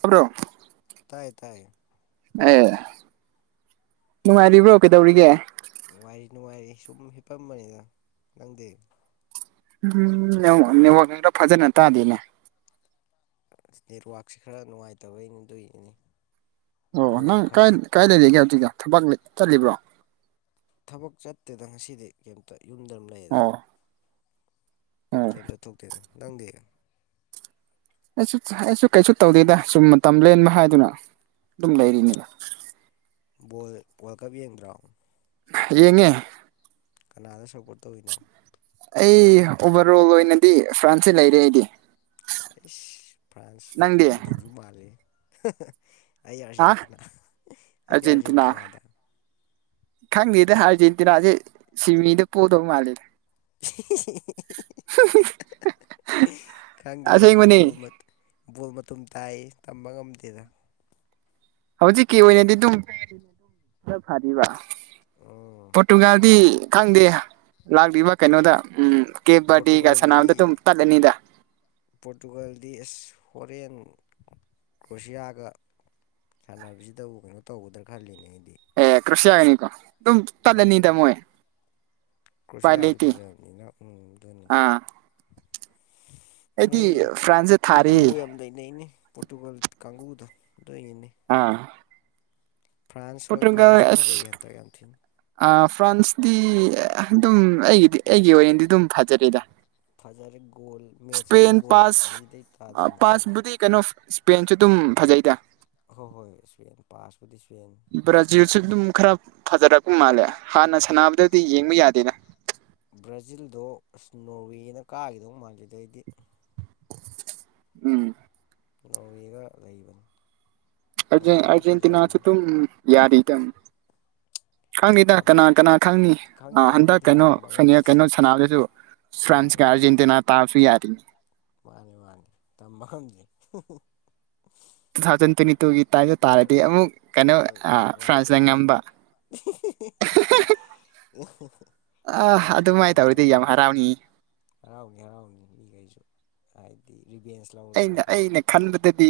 ꯈꯕ꯭ꯔꯣ ꯇꯥꯏꯌꯦ ꯇꯥꯏꯌꯦ ꯑꯦ ꯅꯨꯡꯉꯥꯏꯔꯤꯕ꯭ꯔꯣ ꯀꯩꯗꯧꯔꯤꯒꯦ ꯅꯨꯡꯉꯥꯏꯔꯤ ꯅꯨꯡꯉꯥꯏꯔꯤ ꯁꯨꯝ ꯍꯤꯞꯄꯝꯕꯅꯤꯅ ꯅꯪꯗꯦ ꯎꯔ ꯐꯖꯅꯠꯇꯗꯂ ꯅꯦꯠꯋꯥꯛꯁꯦ ꯈꯔ ꯅꯨꯡꯉꯥꯏꯇꯕꯩ ꯑꯗꯨꯏꯅꯤ ꯑꯣ ꯅꯪ ꯀ ꯀꯥꯏ ꯂꯩꯔꯤꯒꯦ ꯍꯧꯖꯤꯛꯇ ꯊꯕꯛ ꯆꯠꯂꯤꯕ꯭ꯔꯣ ꯊꯕꯛ ꯆꯠꯇꯦꯗ ꯉꯁꯤꯗꯤ ꯀꯩꯝꯇ ꯌꯨꯝꯗ ꯑꯃ ꯂꯩꯌꯦꯗ ꯑꯣ ꯑꯣ ꯀꯩꯝꯇꯠꯊꯣꯛꯇꯦꯅꯦ ꯅꯪꯗꯤ ꯑꯩꯁꯨ ꯑꯩꯁꯨ ꯀꯩꯁꯨ ꯇꯧꯗꯦꯗ ꯁꯨꯝ ꯃꯇꯝ ꯂꯦꯟꯕ ꯍꯥꯏꯗꯨꯅ ꯑꯗꯨꯝ ꯂꯩꯔꯤꯉ ꯕꯣꯜ ꯕꯣꯜ ꯀꯞ ꯌꯦꯡꯗ꯭ꯔꯣ ꯌꯦꯡꯉꯦ ꯀꯅꯥꯗ ꯁꯞꯄꯣꯔꯠ ꯇꯧꯔꯤꯤꯅꯣ ꯑꯩ ꯑꯣꯕꯔ ꯑꯣꯜ ꯑꯣꯏꯅꯗꯤ ꯐ꯭ꯔꯥꯟꯁꯁꯦ ꯂꯩꯔꯦ ꯑꯩꯗꯤ ꯑꯩꯥꯏꯁ ꯐ꯭ꯔꯥꯟꯁ ꯅꯪꯗꯤ ꯂꯧꯗꯧꯁꯨ ꯃꯥꯜꯂꯤ ꯑꯩ ꯍꯥ ꯑꯔꯖꯦꯟꯦꯟꯇꯤꯅꯥ ꯑꯩꯗꯤ ꯑꯔꯖꯦꯟꯇꯤꯅꯥ ꯑꯥꯔꯖꯦꯟꯇꯤꯅꯥ ꯑꯗ ꯈꯪꯗꯦꯗ ꯑꯥꯔꯖꯦꯟꯇꯤꯅꯥꯁꯦ ꯁꯤꯃꯤꯗ ꯄꯣꯗꯧ ꯃꯥꯜꯂꯤꯦꯗ [unintelligible] ꯈꯪꯗꯦꯗ ꯑꯁꯦꯡꯕꯅꯤ ꯕꯣ ꯕꯣꯜ ꯃꯇꯨꯝ ꯇꯥꯏ ꯇꯝꯕ ꯉꯝꯗꯦꯗ ꯍꯧꯖꯤꯛꯀꯤ ꯑꯣꯏꯅꯗꯤ ꯑꯗꯨꯝ ꯄꯝ ꯈꯔ ꯐꯔꯤꯕ ꯎꯝ ꯄꯣꯔꯇꯨꯒꯥꯜꯗꯤ ꯈꯪꯗꯦ ꯂꯥꯛꯂꯤꯕ ꯀꯩꯅꯣꯗ ꯎꯝ ꯀꯦꯕꯗꯤꯒ ꯄꯣꯔꯇꯨꯒꯜꯗꯤ ꯁꯅꯥꯝꯗ ꯑꯗꯨꯝ ꯇꯠꯂꯅꯤꯗ ꯄꯣꯔꯇꯨꯒꯜꯗꯤ ꯍꯣꯔꯦꯟ ꯀ꯭ꯔꯣꯁꯤꯌꯥꯒ ꯁꯥꯟꯅꯕꯁꯤꯗꯕꯨ ꯀꯩꯅꯣ ꯇꯧꯒꯗ꯭ꯔꯥ ꯈꯜꯂꯤꯅꯦ ꯑꯩꯗꯤ ꯑꯦ ꯀ꯭ꯁꯤꯤ ꯍꯥꯏꯅꯤꯀꯣ ꯑꯗꯨꯝ ꯇꯂꯦ ꯅꯅꯤꯇ ꯎꯝ ꯃꯣꯋꯦ ꯀ꯭ꯔꯣꯁꯤꯌꯥꯁꯨ ꯐꯖꯕꯅꯤꯅꯗꯨꯅꯤ ꯑꯥ ꯑꯩꯗꯤ ꯃꯣꯏ ꯐ꯭ꯔꯥꯟꯁꯇ ꯊꯥꯔꯦ ꯏꯒꯨ ꯌꯥꯝ ꯂꯩ ꯂꯩꯩꯅꯤ ꯄꯣꯔꯇꯨꯒꯥꯜ ꯀꯥꯡꯒꯕꯨꯗꯣ ꯗꯅꯤ ꯑꯥ ꯐ꯭ꯔꯥꯟꯁ ꯍꯣꯏ ꯄꯣꯔꯇꯨꯒꯜ ꯐ꯭ꯔꯥꯟꯁꯁꯨ ꯐꯖꯩꯌꯦ ꯑꯁ ꯍꯟꯇꯛ ꯌꯥꯝ ꯊꯤꯅ ꯑꯥ ꯐ꯭ꯔꯥꯟꯁꯇꯤ ꯑꯗꯨꯝ ꯑꯩꯒꯤꯗꯤ ꯑꯩꯒꯤ ꯑꯣꯏꯅꯗꯤ ꯑꯗꯨꯝ ꯐꯖꯔꯦꯗ ꯐꯖꯔꯦ ꯒꯣꯜ ꯃꯦꯠꯆ ꯑꯃꯗ ꯏꯁꯄꯦꯟ ꯒꯣꯜ ꯄꯥꯁ ꯑꯅꯤꯗꯩ ꯇꯥꯗꯅ ꯆꯜꯂꯦ ꯄꯥꯁꯕꯨꯗꯤ ꯀꯩꯅꯣ ꯏꯁꯄ꯭ꯔꯦꯟꯁꯨ ꯑꯗꯨꯝ ꯐꯖꯩꯗ ꯍ ꯍꯣꯏ ꯄꯥꯁ ꯭ꯔꯥꯖꯤꯜꯁꯨ ꯈꯔ ꯐꯖꯔ ꯃꯥꯜꯂꯦ ꯍꯥꯟꯅ ꯁꯥꯟꯅꯕꯗꯗꯤ ꯌꯦꯡꯕ ꯌꯥꯗꯦꯅꯦ ꯕ꯭ꯔꯥꯖꯤꯜꯗꯣ ꯑꯁ ꯅꯣꯔꯋꯦꯅ ꯀꯥꯈꯤꯗꯧ ꯃꯥꯥꯟꯜꯂꯤꯗꯩꯗꯤ ꯎꯝ ꯅꯧꯔꯤꯒ ꯂꯩꯕꯅꯤ ꯑꯔꯖꯦꯟ ꯅꯣꯔꯋꯦꯁꯨ ꯑꯔꯖꯦꯟꯇꯤꯅꯥꯁꯨ ꯐꯖꯕꯅꯤꯅ ꯇꯝ ꯌꯥꯗ ꯏꯗ ꯈꯪꯅꯤꯗ ꯇꯝꯕ ꯀꯅꯥ ꯀꯅꯥ ꯈꯪꯅꯤ ꯑ ꯈꯪꯗꯦ ꯍꯟꯗꯛ ꯈꯪꯗꯦ ꯀꯩꯅꯣ ꯇꯝꯕ ꯐꯅꯦꯛ ꯉꯝꯗꯦ ꯀꯩꯅꯣ ꯁꯥꯟꯅꯕꯗꯁꯨ ꯐ꯭ꯔꯥꯟꯁ ꯀ ꯃꯥꯅꯦ ꯑꯔꯖꯦꯟꯇꯤꯅꯥ ꯇꯥꯁꯨ ꯌꯥꯔꯔꯤ ꯃꯥꯅꯤ ꯃꯥꯅꯤ ꯊꯃꯥꯡ ꯇꯨ ꯊꯥꯎꯖꯟ ꯇ꯭ꯋꯦꯟꯇꯤ ꯇꯨꯒꯤ ꯇꯥꯏꯛꯇ ꯇꯥꯔꯗꯤ ꯑꯃꯨꯛ ꯀꯩꯅꯣ ꯍꯣꯏ ꯐ꯭ꯔꯥꯟꯁꯅ ꯅꯨꯡꯉꯥꯏꯗꯣꯏꯅꯤ ꯉꯝꯕ [unintelligible] ꯑ ꯅꯨꯡꯉꯥꯏꯗꯣꯏꯅꯤ ꯑꯗꯨꯃꯥꯏꯅ ꯇꯧꯔꯤꯗꯤ ꯌꯥꯝ ꯅꯨꯡꯉꯥꯏꯗꯣꯏꯅꯤ ꯍꯔꯥꯎꯅꯤꯤ ꯍꯔꯥꯎꯅꯤ ꯍꯔꯥꯎꯅꯤ ꯃꯤꯈꯩꯁꯨ ꯍꯥꯏꯗꯤ ꯔꯤꯚꯦꯟꯁ ꯑꯩꯅ ꯂꯧꯔꯦꯅꯀꯣ ꯑꯩꯅ ꯈꯟꯕꯗꯗꯤ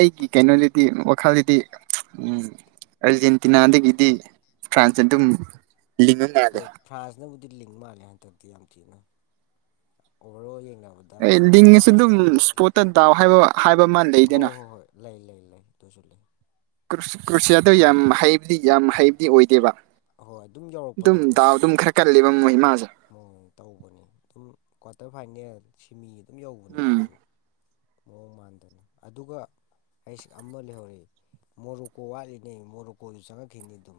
ꯑꯩꯒꯤ ꯀꯩꯅꯣꯗꯗꯤ ꯋꯥꯈꯜꯗꯗꯤ ꯎ ꯑꯔꯖꯦꯟꯇꯤꯅꯥꯗꯒꯤꯗꯤ ꯐ꯭ꯔꯥꯥꯟꯁꯤ ꯑꯗꯨ ꯍꯣꯏ ꯐ꯭ꯔꯥꯟꯁꯅꯕꯨꯗꯤ ꯂꯤꯡ ꯃꯥꯜꯂꯦ ꯍꯟꯗꯛꯇꯤ ꯌꯥꯝ ꯊꯤꯅ ꯑꯣꯕꯔꯜ ꯑꯦ ꯂꯤꯡꯉꯁꯨ ꯑꯗꯨꯝ ꯏꯁꯄꯣꯠꯇ ꯗꯥꯎ ꯍꯥꯏꯕ ꯍꯥꯏꯕ ꯑꯃ ꯂꯩꯗꯅ ꯇꯣꯜꯂꯦ ꯀ꯭ꯔꯨꯁꯤꯌꯥꯗꯣ ꯌꯥꯝ ꯍꯩꯗꯤ ꯌꯥꯝ ꯍꯩꯕꯗꯤ ꯑꯣꯏꯗꯦꯕ ꯍꯣꯏ ꯑꯗꯨꯝꯗꯥ ꯑꯗꯨꯝ ꯈꯔ ꯀꯜꯂꯤꯕꯝ ꯣꯏ ꯇꯧꯕꯅꯤ ꯑꯗꯨꯝ ꯀ꯭ꯋꯥꯇꯔ ꯐꯥꯏꯅꯦꯜ ꯁꯤꯃꯤ ꯑꯗꯨꯝ ꯌꯧꯕꯅꯦ ꯎꯝ ꯃꯣꯏꯁꯨ ꯃꯑꯣꯡ ꯃꯥꯟꯗꯅ ꯑꯗꯨꯒ ꯑꯩꯁ ꯑꯃ ꯂꯩꯍꯧꯔꯤꯏ ꯃꯣꯔꯣꯛꯀꯣ ꯋꯥꯠꯂꯤꯅꯦ ꯃꯣꯔꯣꯀꯣꯁꯨ ꯆꯪꯉꯛꯈꯤꯅꯤ ꯑꯗꯨꯝ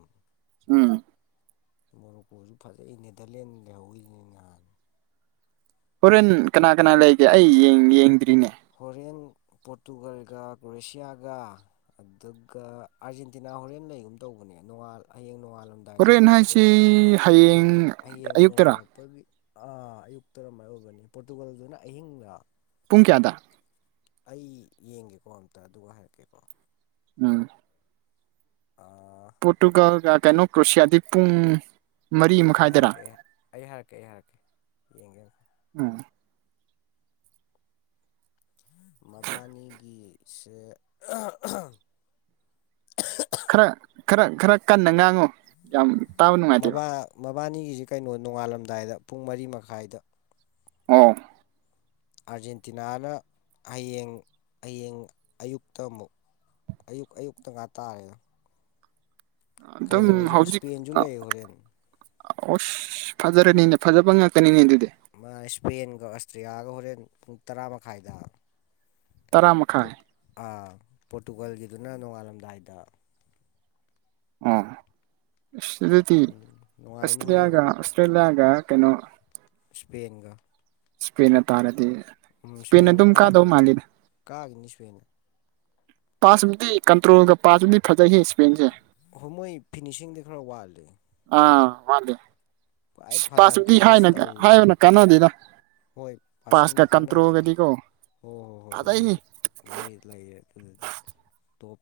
ꯎꯝ ꯃꯕꯣꯔꯣꯀꯣꯁꯨ ꯐꯖꯩ ꯑꯩ ꯅꯦꯗꯔꯂꯦꯟ ꯂꯩꯍꯧꯔꯤꯁꯤꯅꯦ ꯅꯍꯥꯟ ꯍꯣꯔꯦꯟ ꯀꯅꯥ ꯀꯅꯥ ꯂꯩꯒꯦ ꯑꯩ ꯌꯦꯡꯗ꯭ꯔꯤꯅꯦ ꯍꯣꯔꯦꯟ ꯄꯣꯔꯇꯨꯒꯜꯒ ꯀ꯭ꯔꯣꯋꯁꯤꯌꯥꯒ ꯑꯗꯨꯒ ꯑꯥꯔꯖꯦꯟꯇꯤꯅꯥ ꯆ ꯍꯣꯔꯦꯟ ꯂꯩꯒꯨꯝ ꯇꯧꯕꯅꯦ ꯅꯉ ꯍꯌꯦꯡꯂ ꯅꯉꯜ ꯍꯣꯔꯦꯟꯅ ꯍꯥꯏꯁꯤ ꯍꯌꯦꯡ ꯍꯌꯦꯡ ꯑꯌꯨꯛꯛꯇꯔꯥ ꯅꯣꯡꯉꯥꯜꯂꯛꯄꯒꯤ ꯑꯥ ꯑꯌꯨꯛ ꯇꯔꯃꯥꯏꯅ ꯑꯣꯏꯕꯅꯤ ꯄꯣꯔꯇꯨꯒꯜꯗꯨꯅ ꯑꯍꯤꯡꯗ ꯄꯨꯡ ꯀꯌꯥꯗ ꯑꯩ ꯌꯦꯡꯒꯦꯀꯣ ꯑꯝꯇ ꯑꯗꯨꯒ ꯍꯥꯏꯔꯛꯀꯦꯀꯣ ꯎꯝ ꯑꯩ ꯄꯣꯣꯔꯇꯨꯒꯜ ꯀꯩꯅꯣ ꯀ꯭ꯔꯣꯁꯤꯌꯥꯗꯤ ꯄꯨꯡ ꯃꯔꯤ ꯑꯩ ꯃꯈꯥꯏꯗꯔꯥ ꯍꯥꯏꯔꯛꯀꯦ ꯑꯩ ꯑꯩ ꯍꯥꯏꯔꯛꯀꯦ ꯑꯩ ꯍꯥꯏꯔꯛꯀꯦ ꯌꯦꯡꯒꯦ ꯎꯝ ꯃꯕꯥꯅꯤꯒꯤ ꯁ ꯈꯔ ꯈꯔ ꯈꯔ ꯀꯟꯅ ꯉꯥꯡꯉꯨ ꯌꯥꯝ ꯇꯥꯕ ꯅꯨꯡꯉꯥꯏꯇꯦꯕ ꯁꯤ ꯀꯩꯅꯣ ꯅꯣꯡꯉꯥꯜꯂꯝꯗꯥꯏꯗ ꯄꯨꯡ ꯃꯔꯤ ꯃꯈꯥꯏꯗ ꯑꯣ ꯑꯥꯔꯖꯦꯟꯇꯤꯅꯥꯅ ꯍꯌꯦꯡ ꯍꯌꯦꯡ ꯑꯌꯨꯛꯇ ꯑꯃꯨꯛ ꯑꯌꯨꯛ ꯑꯌꯨꯛꯇ ꯉꯥ ꯇꯥꯔꯦꯗ ꯑꯗꯨꯝ ꯀꯩꯅꯣꯁꯨ ꯏꯁꯄꯦꯟꯁꯨ ꯂꯩ ꯍꯣꯔꯦꯟ ꯑꯣꯁ ꯐꯖꯔꯦꯅꯦꯅꯦ ꯐꯖꯕ ꯉꯥꯛꯀꯅꯤꯅꯦꯗꯤ ꯏꯁꯄꯦꯟꯒ ꯑꯁꯇ꯭ꯔꯤꯂꯤꯌꯥꯒ ꯍꯣꯔꯦꯟ ꯄꯨꯡ ꯇꯔꯥ ꯃꯈꯥꯏꯗ ꯇꯔꯥ ꯃꯈꯥꯏ ꯄꯣꯔꯇꯨꯒꯜꯒꯤꯗꯨꯅ ꯅꯣꯡꯉꯥꯜꯂꯝꯗꯥꯏꯗ ꯑꯣꯗꯤ ꯅꯨꯡꯉꯥꯏꯅꯤ ꯑꯁ ꯍꯣꯔꯦꯟ ꯌꯥꯒ ꯑꯁ꯭ꯔꯦꯌꯥꯒ ꯀꯩꯅꯣ ꯏꯁꯄꯦꯒ ꯏꯁꯄꯦ ꯇꯥꯔꯗꯤ ꯎꯝ ꯏꯁꯄꯦꯟ ꯁꯋꯦꯟꯅ ꯑꯗꯨꯝ ꯀꯥꯗꯧ ꯀꯥꯒꯤꯅꯤ ꯃꯥꯜꯂꯤꯗ ꯀꯥꯒꯤꯅꯤ ꯁꯨꯋꯦꯟꯅ ꯄꯥꯁꯕꯨꯗꯤ ꯀꯟꯇ꯭ꯔꯣꯜꯒ ꯄꯥꯁꯕꯨꯗꯤ ꯐꯖꯈꯤ ꯏꯁꯄꯦꯟꯁꯦ ꯍꯣꯏ ꯃꯣꯏ ꯐꯤꯅꯤꯁꯤꯡꯗꯤ ꯈꯔ ꯋꯥꯠꯂꯤ ꯑꯥ ꯃꯥꯗꯦ ꯈ꯭ꯋꯥꯏ ꯐꯔꯥꯟ ꯄꯥꯁꯨꯗꯤ ꯇꯣꯔꯦꯁ ꯍꯥꯏꯅ ꯇꯧꯋꯤ ꯍꯥꯏꯕꯅ ꯀꯥꯟꯅꯗꯦꯗ ꯃꯣꯏ ꯄꯥꯁ ꯀ ꯄꯥꯁꯤꯡꯗꯤ ꯀꯝ ꯀꯥꯟꯅꯗ꯭ꯔꯦ ꯇ꯭ꯔꯣꯒꯗꯤꯈꯣ ꯍꯣꯏ ꯍꯣꯏ ꯍꯣꯏ ꯃꯣꯏ ꯃꯣꯏ ꯂꯩꯔꯦ ꯑꯗꯨꯗꯤ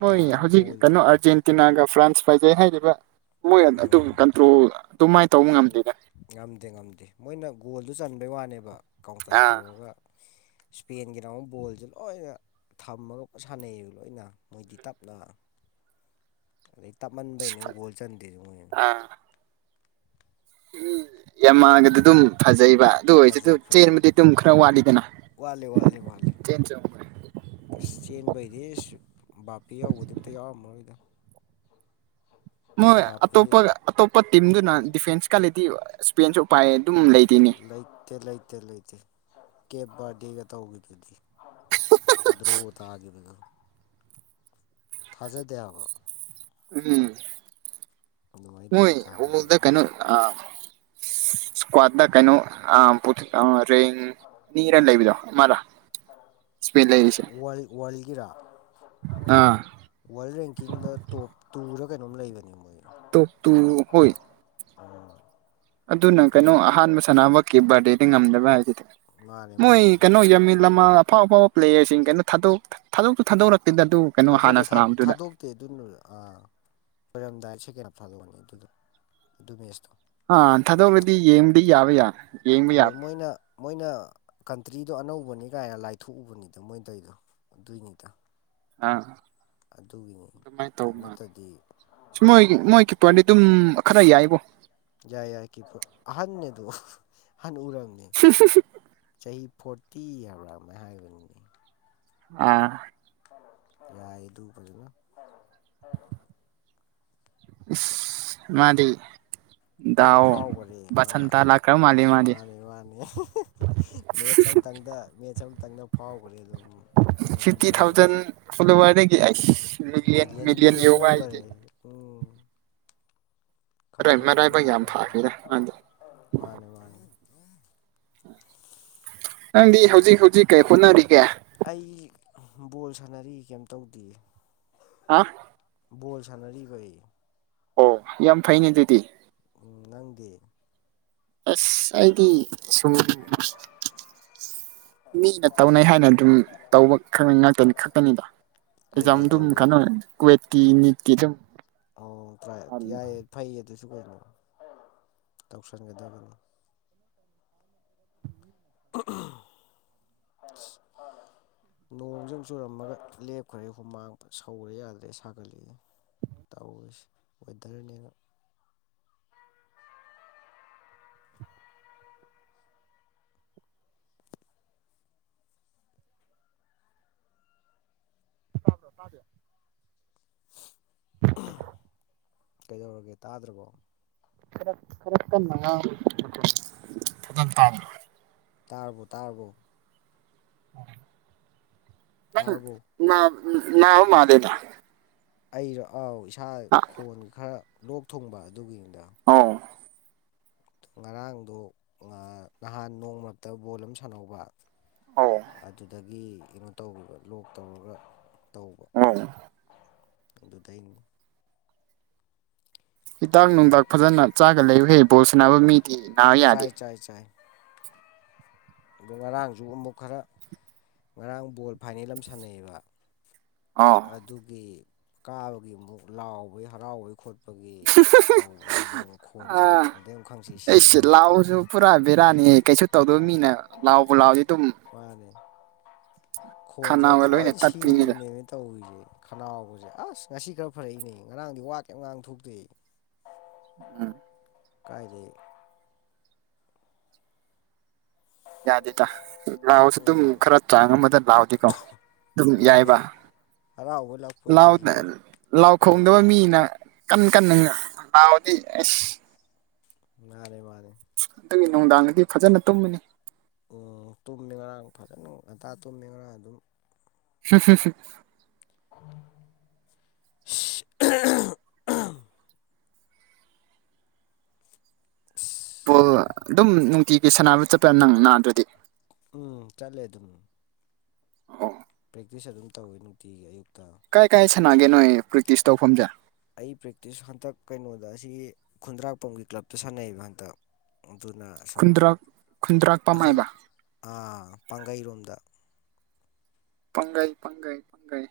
ꯍꯣꯏ ꯍꯧꯖꯤꯛ ꯀꯩꯅꯣ ꯑꯔꯖꯦꯟꯇꯤꯤꯟꯒ ꯐ꯭ꯔꯥꯟꯁ ꯐꯥꯏꯖꯩ ꯍꯥꯏꯔꯤꯕ ꯃꯣꯏ ꯑꯗꯨ ꯎꯝ ꯀꯟꯇ꯭ꯔꯣꯜ ꯑꯗꯨꯃꯥꯏꯅ ꯇꯧꯕ ꯉꯝꯗꯦꯗ ꯉꯝꯗꯦ ꯉꯝꯗꯦ ꯃꯣꯏꯅ ꯒꯣꯜꯗꯨ ꯆꯟꯕꯩ ꯋꯥꯅꯦꯕ ꯀꯥꯎꯟꯇꯔ ꯑꯥ ꯇꯧꯔꯒ ꯏꯁꯄꯦꯟꯒꯤ ꯔꯥꯎ ꯕꯣꯜꯁꯦ ꯂꯣꯏꯅ ꯊꯝꯃꯒ ꯄꯣꯠ ꯁꯥꯟꯅꯩꯌꯦꯕ ꯂꯣꯏꯅ ꯃꯣꯏꯗꯤ ꯇꯞꯅ [unintelligible] ꯇꯞꯃꯟꯕꯩꯩꯅ ꯒꯣꯜ ꯆꯟꯗꯦꯁꯨ ꯃꯣꯏꯁ ꯎꯝ ꯌꯥꯝꯃꯥꯡꯒꯗꯤ ꯑꯗꯨꯝ ꯐꯖꯩ ꯑꯗꯨ ꯑꯣꯏꯁꯤ ꯐꯖꯩ ꯐꯖꯩ ꯆꯦꯟꯕꯗꯤ ꯑꯗꯨꯝ ꯈꯔ ꯋꯥꯠꯂꯤꯗꯅ ꯋꯥꯠꯂꯤ ꯋꯥꯠꯂꯤ ꯋꯥꯠꯂꯤ ꯆꯦꯟ ꯆ ꯑꯁ ꯆꯦꯟꯕꯩꯗꯤ ꯑꯁ ꯕꯥꯞꯄꯤ ꯌꯧꯕꯗꯤ ꯑꯝꯇ ꯌꯥꯎꯔꯝꯃꯔꯣꯏꯗꯣ ꯃꯣꯏ ꯕꯥꯄꯦ ꯑꯇꯣꯞꯄ ꯑꯇꯣꯞꯄ ꯇꯤꯝꯗꯨꯅ ꯗꯤꯐꯦꯟꯁꯀꯂꯗꯤ ꯑꯦꯄꯦꯟꯁꯨ ꯄꯥꯏ ꯂꯩꯇ ꯂꯩꯇ ꯂꯩꯇ ꯀꯦ ꯔꯗꯒ ꯇꯧꯈꯤꯕꯗꯨꯗꯤ ꯗ꯭ꯔꯣ ꯇꯥꯈꯤꯕꯅ ꯊꯥꯖꯗꯦ ꯍꯥꯏꯕ ꯎꯝ ꯑꯗꯨꯃꯥꯏꯅ ꯗ꯭ꯔꯣ ꯍꯣꯏ ꯇꯥꯅꯤ ꯎꯃꯗ ꯀꯩꯅꯣ ꯑ ꯏꯁꯀꯋꯥꯠ ꯀꯩꯅꯩꯅꯣ ꯑ ꯄꯊ ꯇꯦꯡ ꯑꯅꯤꯔ ꯂꯩꯕꯗꯣ ꯃꯥꯗ ꯏꯁꯄꯤꯠ ꯂꯩꯔꯤꯁꯦ ꯋꯥꯔꯜ ꯋꯥꯔꯜꯒꯤꯔꯥ ꯑꯥ ꯋꯥꯔꯜ ꯔꯦꯡꯀꯤꯡꯗ ꯇꯣꯞ ꯇꯗ ꯀꯩꯅꯣꯝ ꯂꯩꯕꯅꯤ ꯃꯣꯏ ꯇ ꯇꯨ ꯍꯣꯏ ꯑꯝ ꯑꯗꯨꯅ ꯀꯩꯅꯣ ꯑꯍꯥꯟꯕ ꯁꯅꯥꯃꯀꯤ ꯕꯥꯔꯗꯦꯗꯤ ꯉꯝꯗꯕ ꯍꯥꯏꯈꯤꯗꯤ ꯃꯥꯅꯦ ꯃꯣꯏ ꯃꯥꯅꯦ ꯀꯩꯅꯣ ꯌꯥꯝꯃꯤꯂꯝꯃꯜ ꯑꯐꯥꯎ ꯑꯐꯥꯎꯕ ꯄ꯭ꯂꯦꯌꯥꯔꯁꯤꯡ ꯀꯩꯅꯣ ꯊꯥꯗꯣꯛ ꯊꯥꯗꯣꯛꯇꯨ ꯊꯥꯗꯛ ꯊꯥꯗꯣꯛꯇꯦ ꯊꯥꯗꯣꯛꯇꯦ ꯑꯗꯨꯅꯥ ꯑꯣꯏꯣꯏꯔꯝꯗꯥꯏ ꯁꯦꯀ ꯊꯥꯗꯣꯛꯑꯅꯤ ꯑꯗꯨꯗꯣ ꯑꯗꯨ ꯃꯦꯁꯇꯣ ꯑ ꯊꯥꯗꯣꯛꯔꯗꯤ ꯌꯦꯡꯕꯗꯤ ꯌꯥꯕ ꯌꯥꯔ ꯍꯣꯏ ꯃꯣꯏꯅ ꯃꯣꯏꯅ ꯀꯟꯇ꯭ꯔꯤꯗꯣ ꯑꯅꯧꯕꯅꯤ ꯀꯥꯏꯅ ꯂꯥꯏꯊꯣꯛꯎꯕꯅꯤꯗ ꯃꯣꯏꯗꯩꯗꯣ ꯑꯗꯨꯏꯅꯤꯗ ꯑ ꯑꯗꯨꯒꯤꯅꯤ ꯑꯗꯨꯃꯥꯏ ꯇꯧ ꯃꯥ ꯅꯠꯇꯗꯤ ꯃꯣꯏ ꯄ ꯑꯗꯨꯝ ꯈꯔ ꯌꯥꯏꯕꯣ ꯌꯥꯏ ꯌꯥꯏ ꯑꯍꯟꯅꯅꯦꯗ ꯑꯍꯟ ꯎꯔꯪꯅꯦ ꯆꯍꯤ ꯐꯣꯔꯇꯤ ꯍꯥꯏꯕ꯭ꯔꯅꯦ ꯍꯥꯏꯕꯅꯤꯅꯦ ꯑꯥ ꯌꯥꯏ ꯑꯗꯨꯕꯕ ꯏ ꯃꯥꯗꯤꯗꯎ ꯁꯟꯇ ꯂ ꯀ꯭ꯔꯝ ꯃꯥꯅꯤ ꯃꯥꯅꯦ ꯃꯦꯠꯁ ꯑꯃꯇꯪꯗ ꯃꯦꯠꯁ ꯑꯃꯇꯪꯗ ꯐꯥꯎꯈ꯭ꯔꯦ ꯑꯗꯨꯝ ꯐꯤꯐꯇꯤ ꯊꯥꯎꯖꯟ ꯃꯔꯥꯏꯕꯛꯁꯦ ꯐꯂꯕꯔꯒꯤ ꯑꯩ ꯃꯤꯂꯤꯌꯟ ꯃꯤꯂꯤꯌꯟ ꯌꯧꯈꯔꯦ ꯎꯝ ꯃꯔꯥꯏ ꯈꯪꯍꯧꯗꯤ ꯃꯤ ꯃꯔꯥꯏꯕꯛ ꯌꯥꯝ ꯃꯌꯥꯝ ꯐꯈ꯭ꯔꯦꯗ ꯃꯥꯗꯤ ꯃꯥꯅꯦ ꯃꯥꯅꯦ ꯅꯪꯗꯤ ꯍꯧꯖꯤꯛ ꯍꯧꯖꯤꯛ ꯀꯩ ꯍꯣꯠꯅꯔꯤ ꯑꯩ ꯕꯣꯜ ꯁꯥꯟꯅꯔꯤ ꯀꯩꯝꯇꯧꯗꯦ ꯑ ꯕꯣꯜ ꯁꯥꯟꯅꯔꯤꯕꯈꯩ ꯑꯣ ꯌꯥꯝ ꯐꯩꯅꯦ ꯇꯗꯤꯤ ꯅꯪꯗꯤ ꯑꯁ ꯑꯩꯗꯤ ꯁꯃꯤ ꯃꯤꯅ ꯇꯧꯅꯩ ꯍꯥꯏꯅ ꯑꯗꯨꯝ ꯇꯧꯕ ꯉꯥꯛꯇꯅꯤ ꯈꯛꯇꯅꯤꯗ ꯑꯦꯖꯥꯝ ꯀꯩꯀꯩ ꯑꯗꯨꯝ ꯇꯧꯒꯦ ꯀꯩꯅꯣ ꯀꯋꯦꯠꯀꯤ ꯅꯤꯠꯀꯤ ꯑꯗꯨꯝ ꯑꯣ ꯇ ꯌꯥꯏꯌꯦ ꯐꯩꯌꯦ ꯑꯗꯨꯁꯨ ꯀꯩꯅꯣ ꯇꯧꯁꯤꯟꯒꯗꯕꯅꯤ [inaudible] [unintelligible] ꯅꯣꯡꯁ ꯑꯃ ꯆꯨꯔꯝꯃꯒ ꯂꯦꯞꯈ꯭ꯔꯦ ꯍꯨꯃꯥꯡ ꯁꯧꯔꯦ ꯌꯥꯗ꯭ꯔꯦ ꯁꯥꯒꯠꯂꯁꯦ ꯇ ꯑꯣꯏꯗꯔꯅꯤꯅ ꯑ ꯇꯥꯕ꯭ꯔꯣ ꯇꯥꯗꯦ ꯀꯩꯗꯧꯔꯒꯦ ꯇꯥꯗ꯭ꯔꯕꯣ ꯈꯔ ꯈꯔ ꯀꯟꯅ ꯉꯥꯡꯉꯨ ꯐꯖꯅ ꯇꯥꯕ ꯇꯥꯔꯕꯣ ꯇꯥꯔꯕꯣ ꯇꯥꯔꯕꯣ ꯅꯪ ꯅꯥꯕ ꯃꯥꯟꯂꯤꯗ ꯑꯩ ꯑꯥꯎ ꯏꯁꯥ ꯈꯣꯟꯒꯤ ꯈꯔ ꯂꯣꯛ ꯊꯨꯡꯕ ꯑꯗꯨꯒꯤ ꯑꯣ ꯉꯔꯥꯡꯗꯣ ꯅꯍꯥꯟ ꯅꯣꯡꯃꯔꯛꯇ ꯕꯣꯜ ꯑꯃ ꯁꯥꯟꯅꯧꯕ ꯑꯣ ꯑꯗꯨꯗꯒꯤ ꯀꯩꯅꯣ ꯇꯧ ꯂꯣꯛ ꯇꯧꯔꯒ ꯇꯧꯕ ꯑ ꯑꯗꯨꯗꯩꯅꯤ ꯍꯤꯗꯥꯛ ꯑꯗꯩ ꯉꯥ ꯅꯨꯡꯊꯥꯛ ꯐꯖꯅ ꯆꯥꯔꯒ ꯂꯩꯔꯨꯍꯦ ꯕꯣꯜ ꯁꯥꯟꯅꯕ ꯃꯤ ꯆꯥꯏ ꯆꯥꯏ ꯆꯥꯏ ꯑꯗꯣ ꯉꯔꯥꯡꯁꯨ ꯑꯃꯨꯛ ꯈꯔ ꯉꯔꯥꯡ ꯕꯣꯜ ꯐꯥꯏꯅꯦꯜ ꯑꯃ ꯁꯥꯟꯅꯩꯑꯌꯦꯕ ꯑꯥ ꯑꯗꯨꯒꯤ ꯀꯥꯕꯒꯤ ꯑꯃꯨꯛ ꯂꯥꯎꯕꯩ ꯍꯔꯥꯎꯕꯩ ꯈꯣꯠꯄ ꯑꯩꯈꯣꯏꯒꯤ ꯇꯧꯕꯗꯨꯗ ꯑꯃꯨꯛ ꯈꯣꯟꯁꯦ ꯑꯥ ꯑꯩ ꯑꯃꯨꯛ ꯈꯪꯁꯤ ꯁꯤꯈ꯭ꯔꯕ ꯕꯦꯔꯥꯅꯤ ꯀꯩꯁꯨ ꯇꯧꯗꯕ ꯃꯤꯅ ꯂꯥꯎꯕꯨ ꯂꯥꯎꯔꯗꯤ ꯑꯗꯨꯝ ꯃꯥꯅꯦ ꯈꯣꯟꯁꯦ ꯈꯅꯥꯎꯒ ꯑꯗ ꯂꯣꯏꯅ ꯂꯣꯏ ꯇꯠꯄꯤꯅꯤꯗ ꯁꯤꯈꯤꯕꯅꯦꯅꯦ ꯇꯧꯔꯤꯁꯦ ꯈꯅꯥꯎꯕꯁꯦ ꯑꯁ ꯉꯁꯤ ꯈꯔ ꯐꯔꯛꯏꯅꯦ ꯉꯔꯥꯡꯗꯤ ꯋꯥ ꯀꯩꯝ ꯉꯥꯡ ꯊꯣꯛꯇꯦ ꯎꯝ ꯀꯥꯏꯗꯩ ꯌꯥꯗꯦꯗ ꯂꯥꯎꯔꯁꯨ ꯑꯗꯨꯝ ꯎꯝ ꯈꯔ ꯆꯥꯡ ꯑꯃꯗ ꯂꯥꯎꯔꯗꯤꯀꯣ ꯑꯗꯨꯝ ꯌꯥꯏꯕ ꯍꯔꯥꯎꯕꯣꯏ ꯂꯥꯛꯄꯣꯏ ꯂꯥꯎ ꯑꯩꯈꯣꯏꯁꯨ ꯀꯩꯅꯣ ꯇꯧꯕ ꯀꯟꯅ ꯀꯟꯅ ꯂꯥꯎꯔꯗꯤ ꯑꯁ ꯃꯥꯅꯦ ꯃꯥꯅꯦ ꯑꯗꯨꯒꯤ ꯅꯨꯡꯗꯥꯡꯗꯗꯤ ꯐꯖꯅ ꯇꯨꯝꯕꯅꯤ ꯇꯨꯝꯃꯤ ꯉꯔꯥꯡ ꯐꯖꯅ ꯉꯟꯇꯥ ꯇꯨꯝꯃꯤ ꯉꯔꯥꯡ ꯑꯗꯨꯝ ꯁꯦ ꯁꯦ ꯁꯦ ꯑꯍꯝ ꯑꯍꯝ ꯑꯍꯝ [inaudible] ꯑꯣ ꯑꯗꯨꯝ ꯅꯨꯡꯇꯤꯒꯤ ꯁꯥꯟꯅꯕ ꯆꯠꯄ ꯅꯪ ꯅꯥꯗ꯭ꯔꯗꯤ ꯎꯝ ꯆꯠꯂꯦ ꯑꯗꯨꯝ ꯑꯣ ꯄ꯭ꯔꯦꯛꯇꯤꯁ ꯑꯗꯨꯝ ꯇꯧꯋꯤ ꯅꯨꯡꯇꯤꯒꯤ ꯑꯌꯨꯛꯇ ꯀꯥꯏ ꯀꯥꯏ ꯁꯥꯟꯅꯒꯦ ꯅꯣꯏ ꯄ꯭ꯔꯦꯛꯇꯤꯁ ꯇꯧꯐꯝꯁꯦ ꯑꯩ ꯄ꯭ꯔꯦꯛꯇꯤꯁ ꯍꯟꯇꯛ ꯀꯩꯅꯣꯗ ꯑꯁꯤ ꯈꯨꯟꯗ꯭ꯔꯥꯛꯄꯝꯒꯤ ꯀ꯭ꯂꯞꯇ ꯁꯥꯟꯅꯩꯑꯕ ꯍꯟꯗꯛ ꯑꯗꯨꯅ ꯑ ꯁꯨꯝ ꯈꯨꯟꯗ꯭ꯔꯛ ꯈꯨꯟꯗ꯭ꯔꯥꯛꯄꯝ ꯑꯁꯨꯝ ꯍꯥꯏꯕ ꯑ ꯄꯥꯡꯒꯩꯔꯣꯝꯗ ꯄꯥꯡꯒꯩ ꯄꯥꯡꯒꯩ ꯄꯥꯡꯒꯩ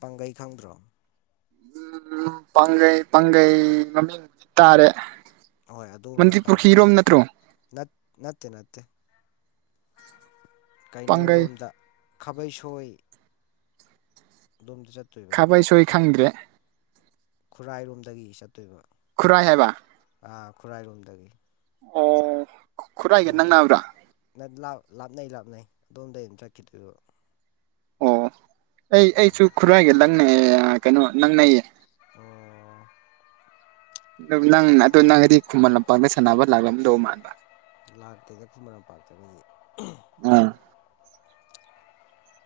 ꯄꯥꯡꯒꯩ ꯈꯪꯗ꯭ꯔꯣ ꯎꯝ ꯄꯥꯡꯒꯩ ꯄꯥꯡꯒꯩ ꯃꯃꯤꯡ ꯗꯤ ꯇꯥꯔꯦ ꯍꯣꯏ ꯑꯗꯣꯝ ꯃꯟꯗꯤ ꯅꯥꯀꯟꯗ ꯄꯨꯈ꯭ꯔꯤꯔꯣꯝ ꯅꯠꯇ꯭ꯔꯣ ꯅꯠꯇꯦ ꯅꯠꯇꯦ ꯅꯠꯇꯦ ꯄꯥꯡꯒꯩ ꯀꯩꯅꯣꯔꯣꯝꯗ ꯈꯥꯕꯩ ꯁꯣꯏ ꯈꯥꯕꯩ ꯁꯣꯏ ꯈꯪꯗ꯭ꯔꯦ ꯈꯨꯔꯥꯏꯔꯣꯝꯗꯒꯤ ꯆꯠꯇꯣꯏꯕ ꯈꯨꯔꯥꯏ ꯍꯥꯏꯕ ꯑꯥ ꯈꯨꯔꯥꯏꯔꯣꯝꯗꯒꯤ ꯑꯣ ꯈꯨꯔꯥꯏꯒ ꯑꯗꯣꯝꯗꯒꯤ ꯅꯛꯅꯕ꯭ꯔꯥ ꯅ ꯂꯥꯞꯅꯩ ꯂꯥꯞꯅꯩ ꯑꯗꯣꯝꯗꯒꯤ ꯆꯠꯈꯤꯗꯣꯏꯕ ꯑꯣ ꯑꯩ ꯑꯩꯁꯨ ꯈꯨꯔꯥꯏꯒ ꯂꯪꯅꯩ ꯀꯩꯅꯣ ꯅꯪꯅꯩꯌꯦ ꯑꯣ ꯑꯗꯨ ꯅꯪ ꯑꯗꯣ ꯅꯪꯗꯤ ꯈꯨꯃꯟ ꯂꯝꯄꯥꯛꯗ ꯁꯥꯟꯅꯕ ꯂꯥꯛꯂꯝꯗꯧ ꯃꯥꯟꯕ ꯂꯥꯛꯇꯗ ꯃꯔꯥꯡꯄꯥꯛꯥꯛꯇꯕꯗꯤ ꯑꯥ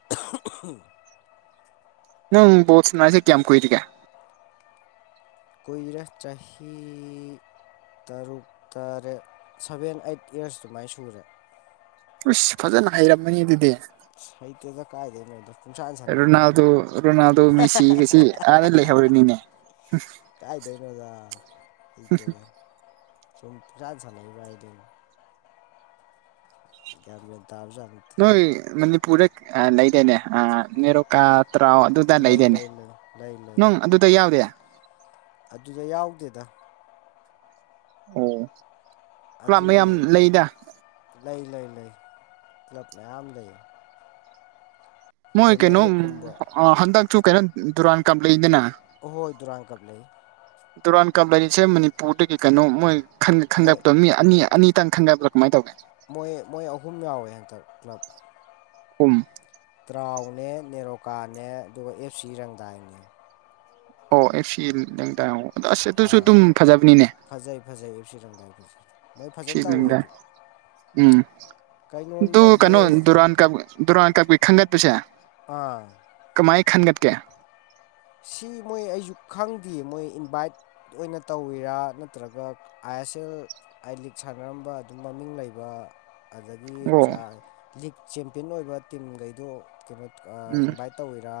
[unintelligible] ꯅꯪ ꯣꯠ ꯁꯅꯥꯔꯁꯤꯦ ꯀꯃ ꯀꯣꯏꯔꯒꯦ ꯑꯣꯏꯔ ꯆ ꯆꯍꯤꯦ ꯇꯔꯨꯛ ꯇꯔꯦꯠ ꯁꯚꯦꯟ ꯑꯩꯠ ꯏꯌꯥꯔꯁ ꯑꯗꯨꯃꯥꯏꯅ ꯁꯨꯔꯦ ꯑꯁ ꯐꯖꯅ ꯍꯩꯔꯝꯃꯅꯤ ꯑꯗꯨꯗꯤ ꯑꯁ ꯍꯩꯇꯦꯗ ꯀꯥꯏꯗꯩꯅꯣꯗ ꯄꯨꯡꯁꯥꯟ ꯁꯥꯟꯅꯩꯕ ꯔꯣꯅꯥꯜꯗꯣ ꯍꯥꯏꯗꯨꯅꯤ ꯔꯣꯅꯥꯜꯗꯣ ꯃꯤꯁꯤꯁꯤ ꯑ ꯂꯦꯈ ꯄꯨꯅꯤꯅꯦ ꯀꯥꯏꯗꯦꯅꯣꯗ ꯏꯇꯗ ꯁꯨꯝ ꯄꯨꯔꯥꯖꯂꯕ ꯍꯥꯏꯗꯤ ꯌꯥꯝꯒ ꯅꯣꯏ ꯃꯅꯤꯄꯨꯔꯗ ꯂꯩꯔꯦꯅꯦ ꯑ ꯅꯦꯔꯣꯀꯥ ꯇꯔꯥ ꯑꯗꯨꯗ ꯂꯩ ꯂꯩꯗꯦꯅꯦ ꯂꯩ ꯂꯩ ꯂꯩ ꯂꯩ ꯅꯨꯡ ꯑꯗꯨꯗ ꯌꯥꯎꯗꯦ ꯑꯗꯨꯗ ꯌꯥꯎꯗꯦꯗ ꯑꯣ ꯀ꯭ꯂꯥꯞ ꯃꯌꯥꯝ ꯑꯗꯨꯒꯤ ꯂꯩꯗ ꯂꯩ ꯂꯩ ꯂꯩ ꯀ꯭ꯂꯕ ꯃꯌꯥꯝ ꯂꯩꯌꯦ ꯃꯣꯏ ꯀꯩꯅꯣ ꯎ ꯍꯟꯗ ꯆꯨ ꯀꯩꯅꯣ ꯗꯨꯔꯥꯟ ꯀꯝꯄ꯭ꯂꯗꯦꯅ ꯍꯣꯏ ꯗꯔꯥꯡ ꯀꯄ ꯂꯩ ꯗꯨꯨꯔꯥꯟ ꯀꯞ ꯂꯩꯔꯤꯁꯦ ꯃꯅꯤꯄꯨꯔꯗꯒꯤ ꯀꯩꯅꯣ ꯃꯣꯏ ꯃꯣꯏ ꯈꯟꯗꯄꯗꯣ ꯃꯤ ꯑꯅꯤ ꯑꯅꯤ ꯇꯪꯒꯗ꯭ꯔ ꯀꯃꯥꯏ ꯇꯧꯦ ꯃꯣꯏ ꯃꯣꯏ ꯑꯍꯨꯝ ꯌꯥꯎꯋꯦ ꯍꯟꯇꯛ ꯎꯝ ꯇꯔꯥꯎꯅꯦ ꯅꯦꯔꯣꯀꯥꯅꯦ ꯑꯗꯨꯒ ꯑꯦꯞ ꯁꯤ ꯔꯪꯗꯥꯏꯅꯦ ꯑꯣ ꯑꯦ ꯁꯤ ꯂꯦꯡꯗꯥ ꯑꯁ ꯑꯗꯨꯁꯨ ꯑꯥ ꯑꯗꯨꯝ ꯐꯖꯕꯅꯤꯅꯦ ꯐꯖꯩ ꯐꯖꯩ ꯑꯦꯐ ꯁꯤ ꯔꯪꯗꯥꯏ ꯐꯖꯩ ꯃꯣꯏ ꯁꯤ ꯐꯖꯅ ꯇꯧꯋꯦ ꯂꯦꯡꯗꯥ ꯑꯗꯨ ꯎꯝ ꯑꯗꯨꯗꯨ ꯀꯩꯅꯣꯅꯤꯗ ꯀꯩꯅꯣ ꯕꯣꯜ ꯗꯨꯔꯥꯟ ꯀ ꯗꯨꯔꯥꯟ ꯀꯛꯒꯤ ꯈꯟꯒꯠꯄꯨꯁꯦ ꯎꯝ ꯃꯥꯏ ꯈꯟꯒꯠꯀꯦ ꯁꯤ ꯃꯣꯏ ꯑꯩꯁꯨ ꯈꯪꯗꯦ ꯃꯣꯏ ꯏꯟꯚꯥꯏꯠ ꯑꯣꯏꯅ ꯇꯧꯋꯤꯔꯥ ꯅꯠꯇ꯭ꯔꯒ ꯑꯥꯏ ꯑꯦꯁ ꯑꯦꯜ ꯑꯥꯏ ꯂꯤꯛ ꯁꯥꯟꯅꯔꯝꯕ ꯑꯗꯨꯝ ꯃꯃꯤꯡ ꯂꯩꯕ ꯑꯗꯒꯤ ꯑꯣ ꯆ ꯂꯤꯛ ꯆꯦꯝꯄꯤꯌꯟ ꯑꯣꯏꯕ ꯇꯤꯝꯈꯩꯗꯣ ꯀꯩꯅꯣ ꯎꯝ ꯏꯟꯚꯥꯏꯠ ꯇꯧꯕꯋꯤꯔꯥ